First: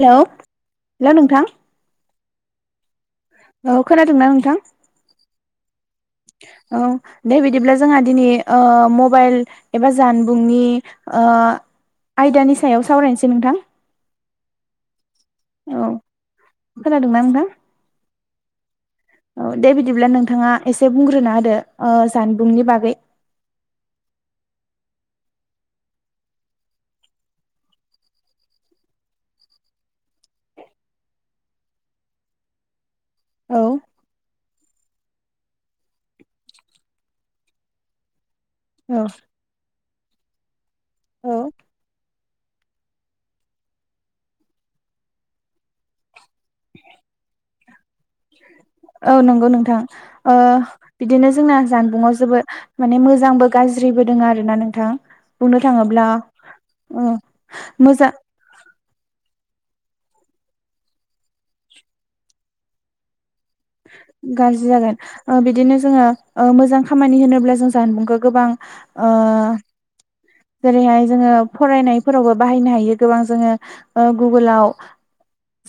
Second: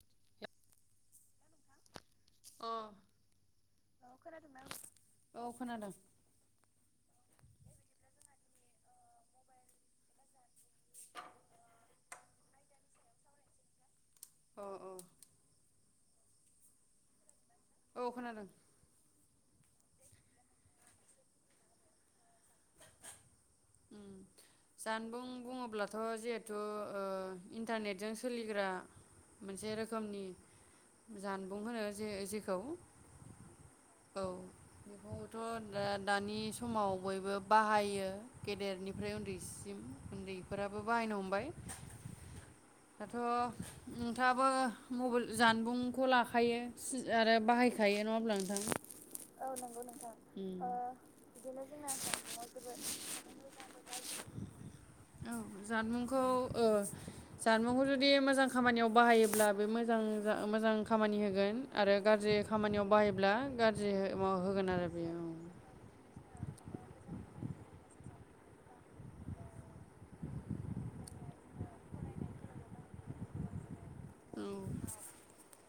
Hello hello नोंथां अ औ खोनादोंना नोंथां औ खोनादों औ दे बिदिब्ला जोंहा दिनि ओ मबाइल एबा जानबुंनि ओ आयदानि सायाव सावरायनोसै नोंथां [inaudible] औ खोनादोंना नोंथां [inaudible] औ दे बिदिब्ला नोंथाङा एसे बुंग्रोना होदो ओ जानबुंनि बागै ओम जानबुं बुङोब्लाथ' जिहेथु ओ इन्टारनेटजों सोलिग्रा मोनसे रोखोमनि जानबुं होनो जे जेखौ औ औ बेखौथ' दा-दानि समाव बयबो बाहायो औ गेदेरनिफ्राय उन्दैसिम उन्दैफोरा बो बाहायनो औ हमबाय दाथ' नोंथाङाबो मबाइल जानबुंखौ ला खायो आरो बाहायखायो नङा होमब्ला नोंथां? औ नंगौ नोंथां ओ बिदिनो जोंना जानबुंआव जोबोद माने मोजांबो गाज्रिबो दोङ आरोना नोंथां औ बुंनो थाङोब्ला जानबुंखौ ओ जानबुंखौ जुदि मोजां खामानियाव बाहायोब्ला बे मोजां जा मोजां खामानि होगोन आरो गाज्रि खामानियाव बाहायोब्ला गा गाज्रि जागोन ओ बिदिनो जोङो ओ मोजां खामानि होनोब्ला जों जानबुंखौ गोबां ओ जेरैहाय जोङो फरायनायफोरावबो बाहायनो हायो गोबां जोङो ओ औ गुगोलाव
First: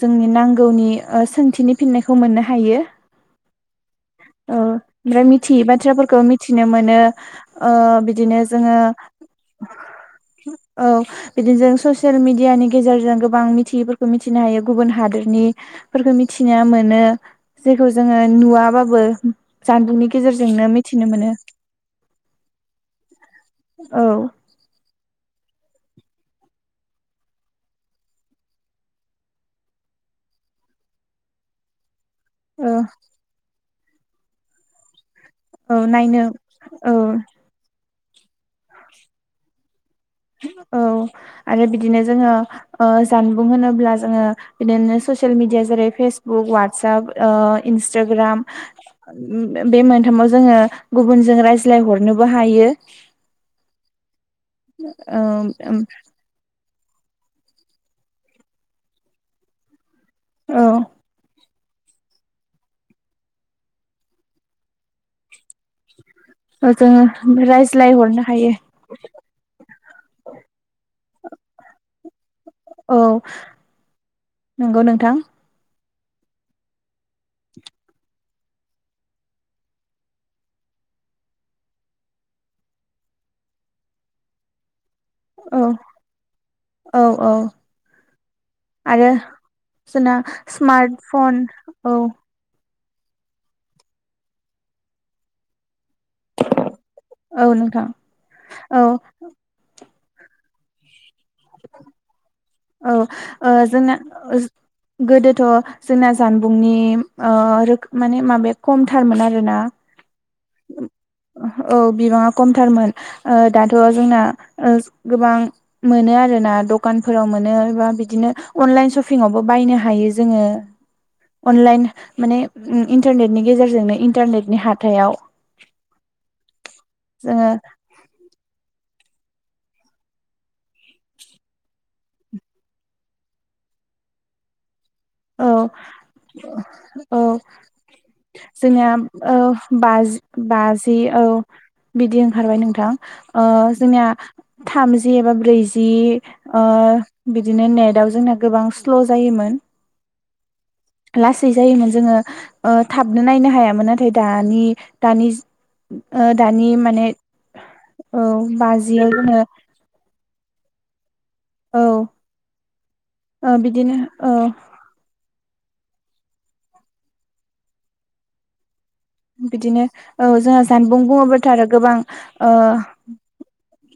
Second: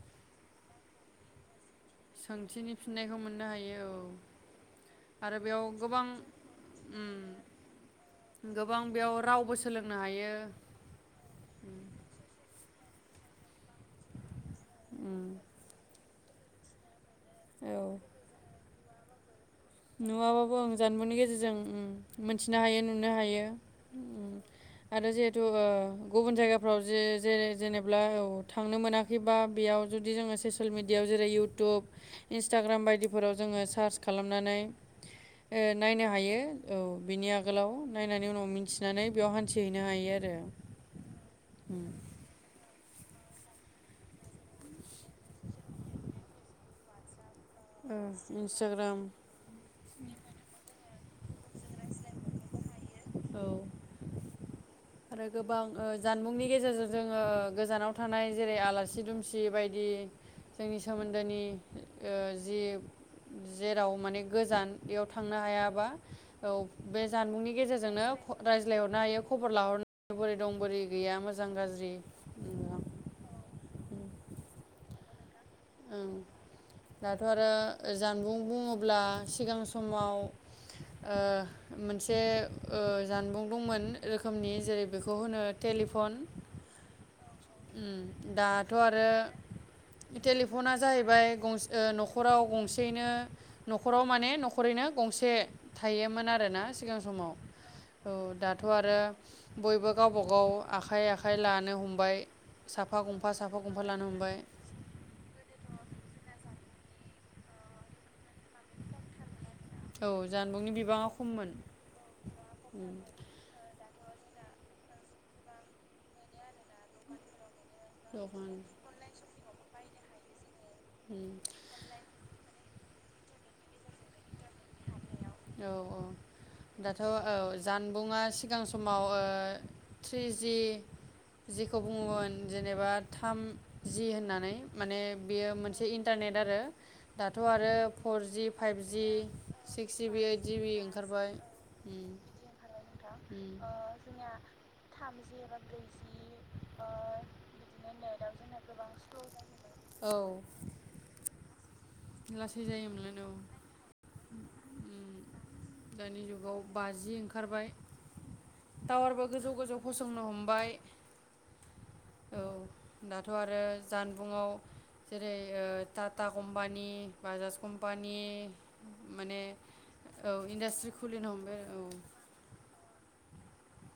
जोंनि नांगौनि ओ सोंथिनि फिननायखौ मोननो सोंथिनि हायो फिननायखौ मोननो हायो औ ओमफ्राय आरो बेयाव मिथियै गोबां बाथ्राफोरखौ मिथिनो मोनो उम ओ बिदिनो जोङो गोबां बेयाव रावबो सोलोंनो हायो औ बिदिजों ससेल मिदियानि गेजेरजों गोबां मिथियैफोरखौ मि थिनो हायो गुबुन उम हादोरनिफोरखौ मि थिनो मोनो औ जेखौ जोङो नुवाबा बो नुवाबाबो ओं जानबुंनि गेजेरजों ओम मोनथिनो हायो नुनो हायो औ ओम आरो जिहेथु ओ गुबुन जायगाफ्राव जे-जे-जेनेबा औ थांनो मोनाखैबा बेयाव जुदि जोङो ससियेल मिडियायाव जेरै- इउटुब औ इन्स्टाग्राम बायदिफोराव जोङो सार्च खालामनानै ओ नायनो हायो औ बिनि आगोलाव नायनानै उनाव मिन्थिनानै बेयाव हान्थि औ आरो बिदिनो जोङो ओ जानबुं होनोब्ला जोङो बिदिनो ससियेल मिडिया जेरै- फेसबुक वाट्सप ओ इन्सटाग्राम इन्सटाग्राम बे मोनथामाव जोङो गुबुनजों रायज्लाय हरनोबो हायो। औ ओ आरो गोबां ओ जानबुंनि गेजेरजों जोङो गोजानाव थानाय जेरै आलासि दुमसि बायदि औ जोंनि सोमोन्दोनि जि जेराव माने गोजानाव थांनो हायाबा औ जोङो बे जानबुंनि गेजेरजोंनो रायज्लायहरनो हायो रायज्लायहरनो हायो खबर लाहरनो। बोरै दं बोरै गैया मोजां गाज्रि। नोंथां औ नंगौ नोंथां। दाथ' आरो जानबुं बुङोब्ला सिगां समाव मोनसे ओ जानबुं दंमोन रोखोमनि जेरै बेखौ होनो औ टेलिफन औ औ ओम दाथ' आरो जोंना टेलिफना स्मार्ट जाहैबाय फन गंसे औ न'खराव गंसे। जयैनो न'खराव माने न'खरैनो गंसे। थायोमोन आरोना सिगां समाव औ नोंथां औ दाथ' औ आरो बयबो गावबाागाव आखाइ आखाइ आखाय लानो हमबाय। औ साफा गंफा ओ साफा गंफा जोंना लानो हमबाय ज गोदोथ' जोंना जानबु नि ओ रोख माने माबाया खमथारमोन आरोना। औ जानबुंनि बिबाङा खममोन। औ उम थ' जोंना गोबां मोनो आरोना दखानफोराव मोनो। बिदिनो दखान अनलाइन सफिंआवबो बायनो हायो जोङो। उम अनलाइन माने इन्टारनेटनि गेजेरजोंनो इन्टारनेटनि हाथाइाव औ औ दाथ' औ जोङो जानबुंआ सिगां समाव ओ थ्रि जि जिखौ बुङोमोन जेनेबा थामजि होननानै माने बियो औ मोनसे इन्टारनेट आरो औ दाथ' आरो फरजि फाइभजि सिक बाज बाजि औ उम बिदि ओंखारबाय नोंथां ओ उम जोंनिया थामजि एबा ब्रैजि ओ बिदिनो नेटआव जोंना गोबां स्ल' जायोमोन। औ लासै। जायोमोन जोङो लासै ओ जायोमोन थाबनो औ नायनो हायामोन नाथाय दानि उम दानि ओ जुगाव दानि माने बाजि ओंखारबाय औ बाजियाव जोङो बाइ। औ औ दाथ' ओ आरो बिदिनो औ जानबुंआव जे ए ओ ताता कम्पा नि बाजाज कम्पानि। माने बिदिनो औ जोंहा इन्डास्ट्रि जानबुं खुलिनो बुङोब्लाथ' हमबाय आरो औ गोबां ओ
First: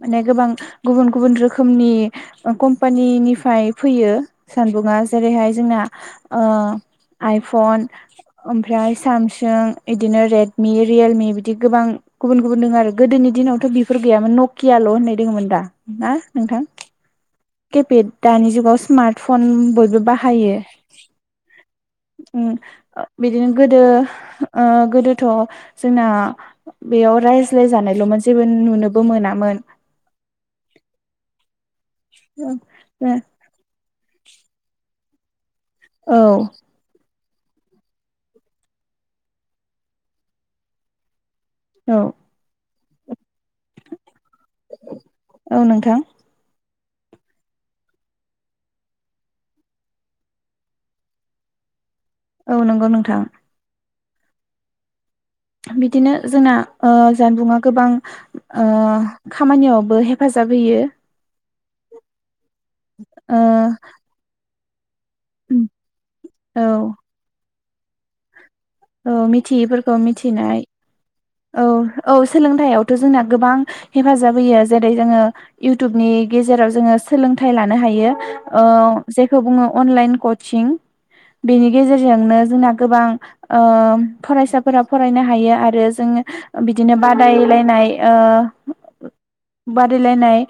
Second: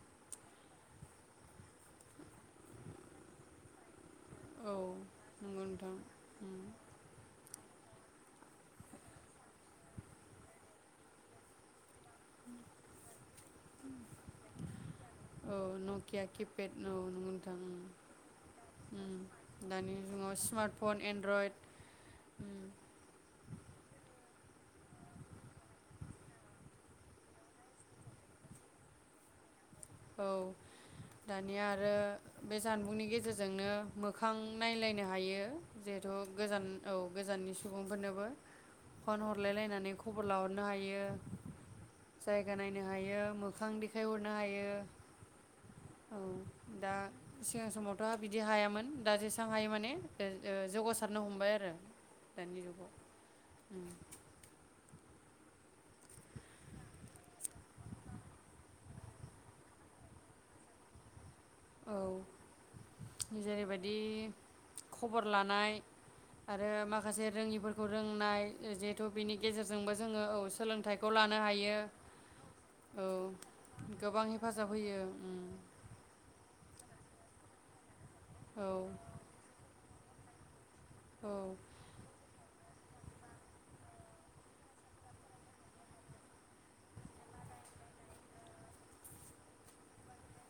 माने गोबां गुबुन गुबुन रोखोमनि कम्पानिनिफ्राय फैयो। औ सानदुङा जेरैहाय नंगौ जोंना नोंथां ओ उम आइ फन ओमफ्राय सामसुं इदिनो रेडमि रियेलमि बिदि गोबां गुबुन गुबुन दोङो आरो गोदोनि दिनावथ' बेफोर गैयामोन। कियाल' होननाय दोङोमोन औ दा ना नकिया नोंथां? किपेड औ नंगौ नोंथां उम केपेद दानि जुगाव उम स्मार्टफन दानि बयबो जुगाव बाहायो। स्मार्टफन एन्ड्रइड ओ उम बिदिनो गोदो ओ गोदोथ' जोंना बेयाव रायज्लाय जानायल'मोन जेबो नुनोबो मोनामोन। औ दान निया आरो बे जानबुंनि गेजेरजोंनो मोग मोखां नायलायनो हायो। जिहेथु औ गोजान औ गोजाननि सुबुंफोरनोबो फन हरलाय लायनानै खबर लाहरनो हायो। औ जायगानाय नो हायो मोखां देखायहरनो हायो। औ नोंथां। औ दा सिगां समावथ' बिदि हायामोन दा जेसेबां हायो माने ओ जौगासारनो हमबाय आरो औ दानिनि नंगौ जुगाव नोंथां बिदिनो जोंना ओ जानबुङा गोबां ओ खामानियावबो हेफाजाब होयो। औ ओ जेरैबादि खबर लानाय आरो माखासे रोङिफोरखौ फुरोंनाय औ मिथियैफोरखौ मिथिनाय सोलोंथाइखौ लानो औ हायो औ सोलोंथायाइयावथ' औ जोंना गोबां हेफाजाब होयो जेरै जोङो इउटुबनि गेजेराव जों जोङो सोलोंथाइ लानो हायो। ओ औ जेखो बुंङो अनलाइन कचिं औ बेनि गेजेरजोंनो जोनाग गोबां ओ फरायसाफोरा फरायनो हायो आरो जोङो बिदिनो बादायलायनाय ओ बादायलायनाय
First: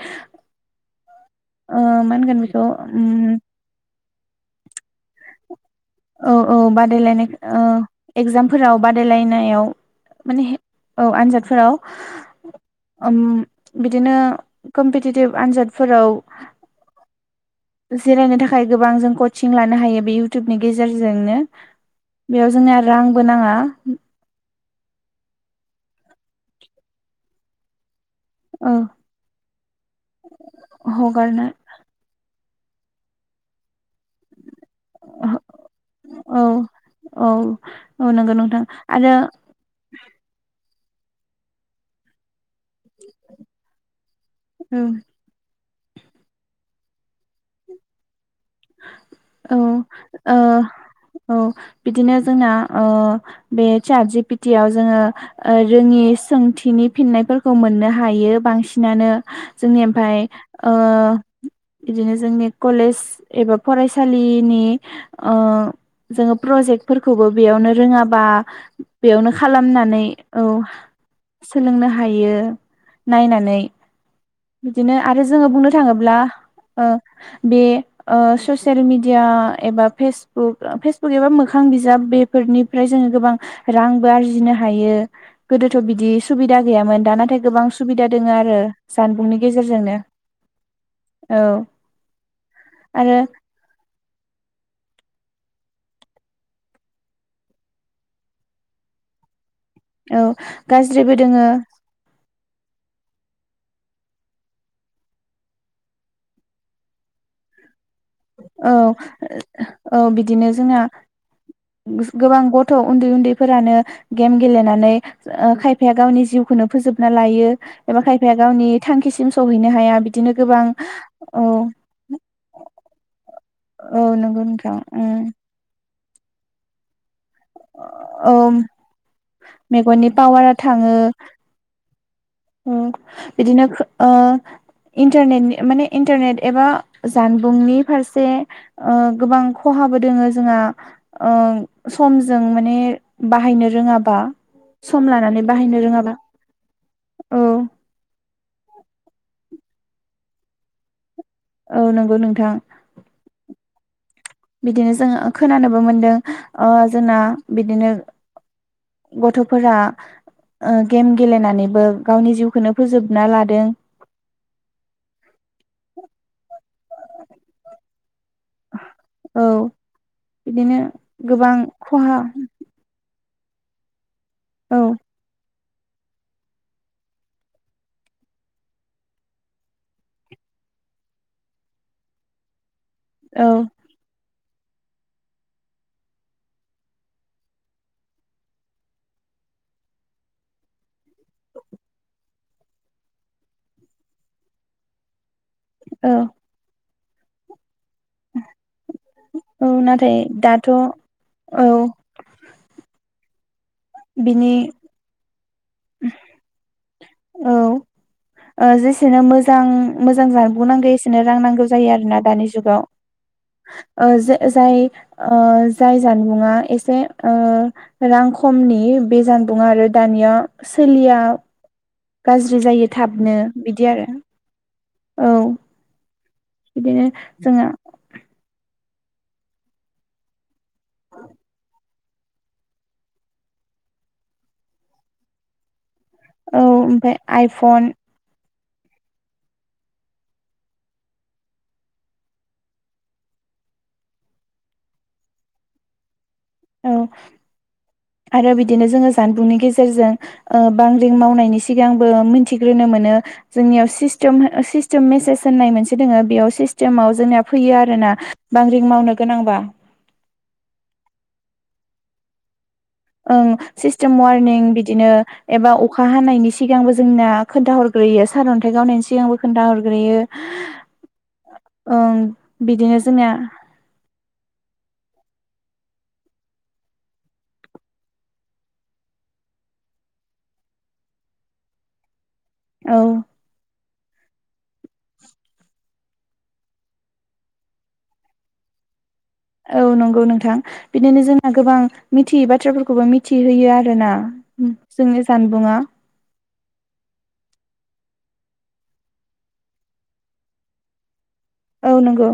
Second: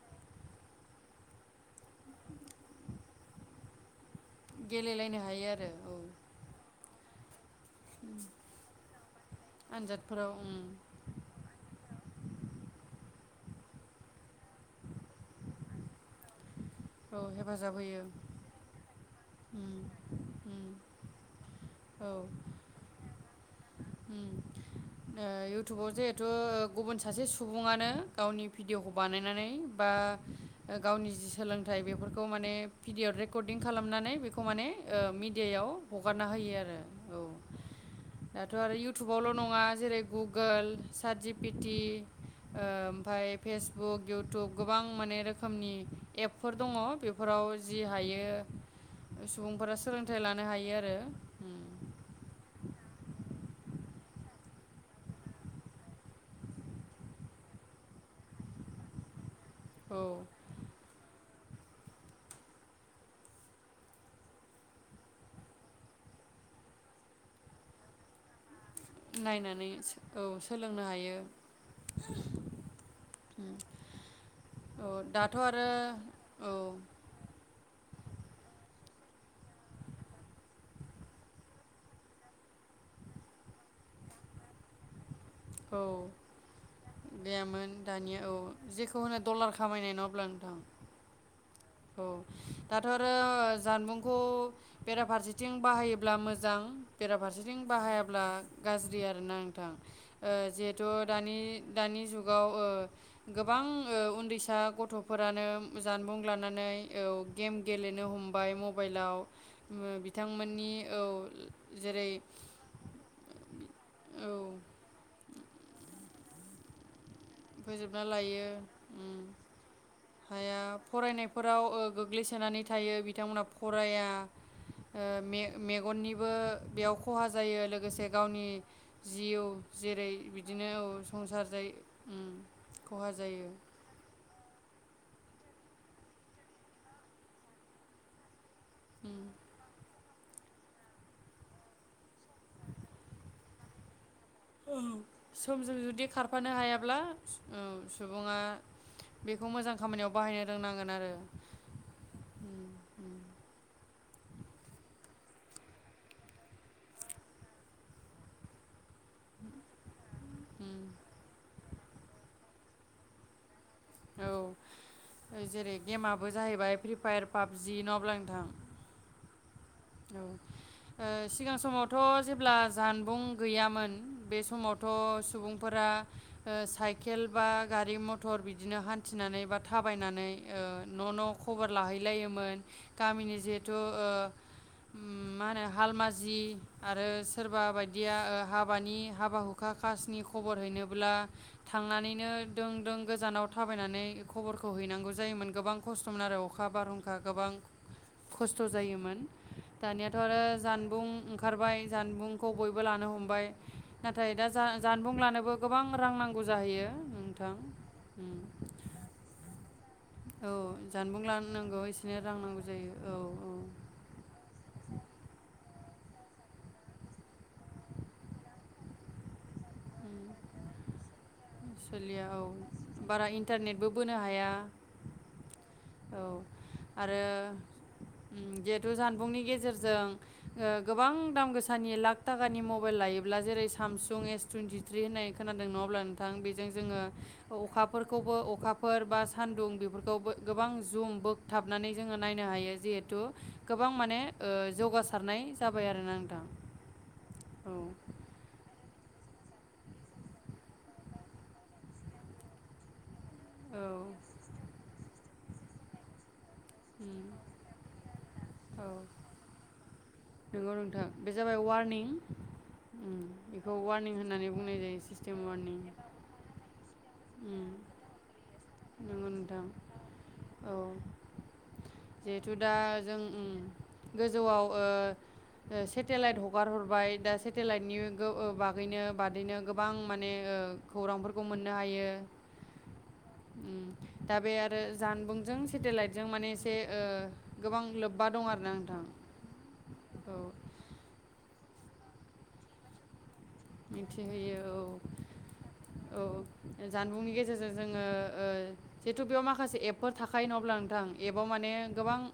ओ मा होनगोन बेखौ उम गेलेलायनो हायो आरो औ। औ औ बादायलाय ओ एगजामफोराव बादायलायनायाव आनजादफोराव माने उम हे औ आन्जादफोराव उम बिदिनो कम्पिटिटिभ आनजादफोराव औ हेफ जिरायनो थाखाय गोबां जों कचिं लानो उम हायो बे इउटुबनि उम गेजेरजोंनो औ बेयाव जोंनिया रांबो नाङा। उम ओ इयउटुबाव जिहेथु गुबुन सासे सुबुङानो गावनि औ भिडिअ'खौ बानायनानै बा गावनि जि हगारना सोलों बेफोरखौ माने भिडिअ रेकर्डिं खालामना [unintelligible] बेखौ माने ओ मिडियायाव हगारना औ होयो आरो औ औ नंगौ दाथ' नोंथां आरो इउटुबावल' नङा जेरै गुगोल साजिबपिटि ओ ओमफाय फेसबुक इउटुब गोबां माने रोखोमनि एब फोर दङ बेफोराव जि हायो ओ सुबुंफोरा सोलोंथाइ ओ लानो हायो आरो औ उम बिदिनो जोंना ओ बे चारजि बिटियाव जोङो रोङि सोंथिनि फिननायफोरखौ मोननो हायो बांसिनानो जोंनि औ ओमफाय ओ बिदिनो जोंनि कलेज एबा फरायसालिनि ओ जोङो प्रजेक्टफोरखौबो बेयावनो रोङाबा बेयावनो नायनानै सो खालामनानै औ सोलोंनो हायो सोलोंनो हायो नायनानै औ बिदिनो आरो दाथ' जोङो बुंनो थाङोब्ला औ ओ बे ओ ससियेल मिेडिया एबा फेसबुक फेसबुक एबा मोखां बिजाब बेफोरनिफ्राय जोङो गोबां रांबो आरजिनो हायो। गोदोथ' औ बिदि सुबिदा गैयामोन दा नाथाय गोबां गैयामोन सुबिदा दानिया दोङो औ आरो जेखौ होनो जानबुंनि डलार खामायनाय गेजेरजोंनो नङा होमब्ला नोंथां औ। औ। दाथ' आरो जानबुंखौ बेराफारसे फारसेथिं बाहायोब्ला मोजां बेराफारसेथिं बाहायाब्ला गाज्रि आरो ना? औ ओ गाज्रिबो जिहेथुानि दोङो दानि जुगाव ओ गोबां उन्दैसा गथ'फोरानो जानबुं लानानै औ गेम गेले औ औ बिदिनो बिथांमोननि जोंना औ जेरै गोबां गथ' उन्दै उन्दैफोरानो गेम औ गेलेनानै खायफाया गावनि जिउखौनो फोजोब ना लायो एबा फोजोबना खायफाया लायो गावनि उम थांखिसिम सहैनो हाया बिदिनो हाया गोबां औ। फरायनायफोराव ओ गोग्लैसोनानै [unintelligible] औ फराया ओ नंगौ नोंथां उम में मे मेगननि बेयाव खहा जायो लोगोसे औ गावनि जिउ मेगननि जेरै पावारा बिदिनो थाङो संसार जायो। उम उम खहा जायो बिदिनो ओ इन्टारनेट माने इन्टारनेट एबा जानबुंनि फारसे। ओ उम गोबां खहाबो दोङो जोंहा ओ समजों माने बाहायनो रोङाबा औ सम लानानै समजों बाहायनो जुदि रोङाबा खारफानो हाया ब्ला औ सुबुङा बेखौ मोजां खामानियाव बाहायनो रोंनांगोन आरो औ नंगौ नोंथां उम उम बिदिनो जोङो खोनानोबो मोनदों ओ जोंना बिदिनो गथ'फोरा ओ उम गेम गेलेनानै बो गावनि जिउखौनो फोजोबना लादों। औ जेरै गेमाबो जाहैबाय फ्रि फायार पाबजि नङाब्ला नोंथां औ औ बिदिनो ओ गोबां सिगां खहा समावथ' जेब्ला जानबुं गैयामोन बे औ समावथ' सुबुं फोरा ओ साइकेल बा गारि मथर बिदिनो हान्थिनानै बा थाबायनानै ओ न' न' खबर लाहैलायोमोन। गामिनि औ जिहेथु ओ मा होनो हालमाजि आरो सोरबा बायदिया ओ हाबानि हाबा हुखा खासनि खबर हैनोब्ला थांनानैनो दों दों गोजानाव थाबायनानै खबरखौ हैनांगौ जायोमोन। गोबां औ खस्थ'मोन आरो अखा बारहुं खा गोबां खस्थ' जायोमोन औ दानियाथ' नाथाय आरो दाथ' जानबुं औ ओंखारबाय जानबुंखौ बयबो लानो हमबाय नाथाय दा बिनि जा-जानबुं लानोबो गोबां रां नांगौ जाहैयो। औ नोंथां उम ओ जेसेनो मोजां मोजां औ जानबुं नांगौ एसेनो जानबुं रां लानो नांगौ जायो इसेनो आरोना रां दानि नांगौ जुगाव। जायो औ औ ओ जे जाय ओ जाय जानबुंङा एसे ओ रां खमनि बे जानबुंङा आरो दानिया सोलिया सोलिया औ गाज्रि जायो बारा थाबनो बिदि इन्टारनेटबो आरो बोनो हाया औ औ बिदिनो आरो जोङो उ गेट जानबुंनि गेजेरजों ओ गोबां दाम गोसानि लाख थाखानि मबाइल लायोब्ला जेरै सामसुं एस टुइन्टिथ्रि होननाय खोनादों नङाहोनब्ला नों थां औ बेजों जोङो ओमफ्राय आइफन अखाफोरखौबो अखा फोर बा सान्दुं बेफोरखौ गोबां जुं बोगथाबनानै जोङो नायनो हायो जिहेथु गोबां माने ओ जौगासारनाय जाबाय आरो ना नोंथां। औ औ आरो बिदिनो जोङो जानबुंनि गेजेरजों ओ बांग्रिं मावनायनि सिगांबो मिथिग्रोनो मोनो औ जोंनियाव सिस्टेम सिस्टेम मेसेज होननाय मोनसे दङ बेयाव सिस्टेमाव उम, जोंनिया फैयो आरोना बांग्रिं मावनो गोनांबा नोंगौ नोंथां बे जाबाय वारनिं ओं सिस्टेम वारनिं जायो बिदिनो सिस्टेम एबा वार्निं अखा हानायनि सिगांबो जोंनो उम, खोनथा हरग्रोयो सार अ न्थाइ गावनायनि नंगौ सिगांबो नोंथां खोन्थाहरग्रोयो औ ओम जिहेथु दा बिदिनो जों जोंनिया उम गोजौआव ओ सेटेलाइट हगार हरबाय दा सेटेलाइटनि बागैनो बादैनो गोबां माने खौरांफोरखौ मोननो हायो औ उम दा बे आरो जानबुंजों सेटेलाइटजों माने एसे ओ गोबां लोब्बा दं आरोना नोंथां औ नंगौ औ नोंथां बिदिनो जोंना गोबां मिथियै बाथ्राफोरखौबो मिथि थिहोयो आरो ना मिथिहोयो औ जोंनि जानबुङा जों जोङोह जिहेथु बेयाव माखासे एपफोर थाखायो नङा अब्ला नोंथां एपाव माने औ गोबां नंगौ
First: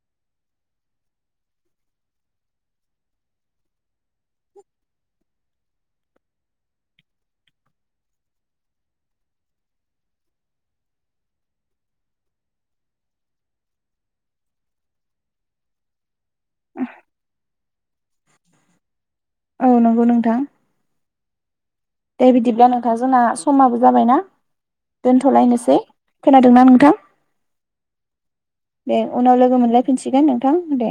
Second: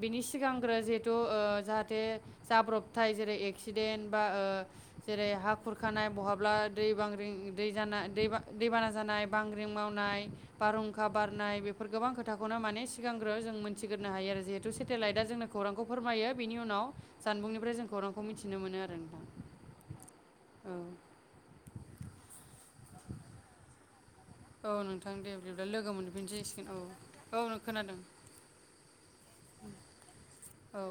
बिनि सिगांग्रो जिहेथु ओ जाहाथे जाब्रबथाय जेरै एक्सिडेन्ट बा ओ जेरै हा खुरखानाय बहाब्ला दै बांग्रिं दै जाना दैबाना जानाय बांग्रिं मावनाय बारहुंखा बारनाय बेफोर गोबां खोथाखौनो माने सिगांग्रो जों मोनथिग्रोनो हायो आरो जिहेथु सेटेलाइटआ जोंनो खौरांखौ फोरमायो बेनि उनाव जानबुंनि [unintelligible] खौरांखौ मिथिनो मोनो आरो नोंथां औ नंगौ नोंथां औ दे बिदिब्ला नोंथां जोंना समाबो जाबाय ना औ नोंथां दे बिदिब्ला लोगो खोनादोंना मोनफिननोसैसिगोन औ नोंथां औ नो खोनादों मोनलाय फिनसिगोन नो थां औ दे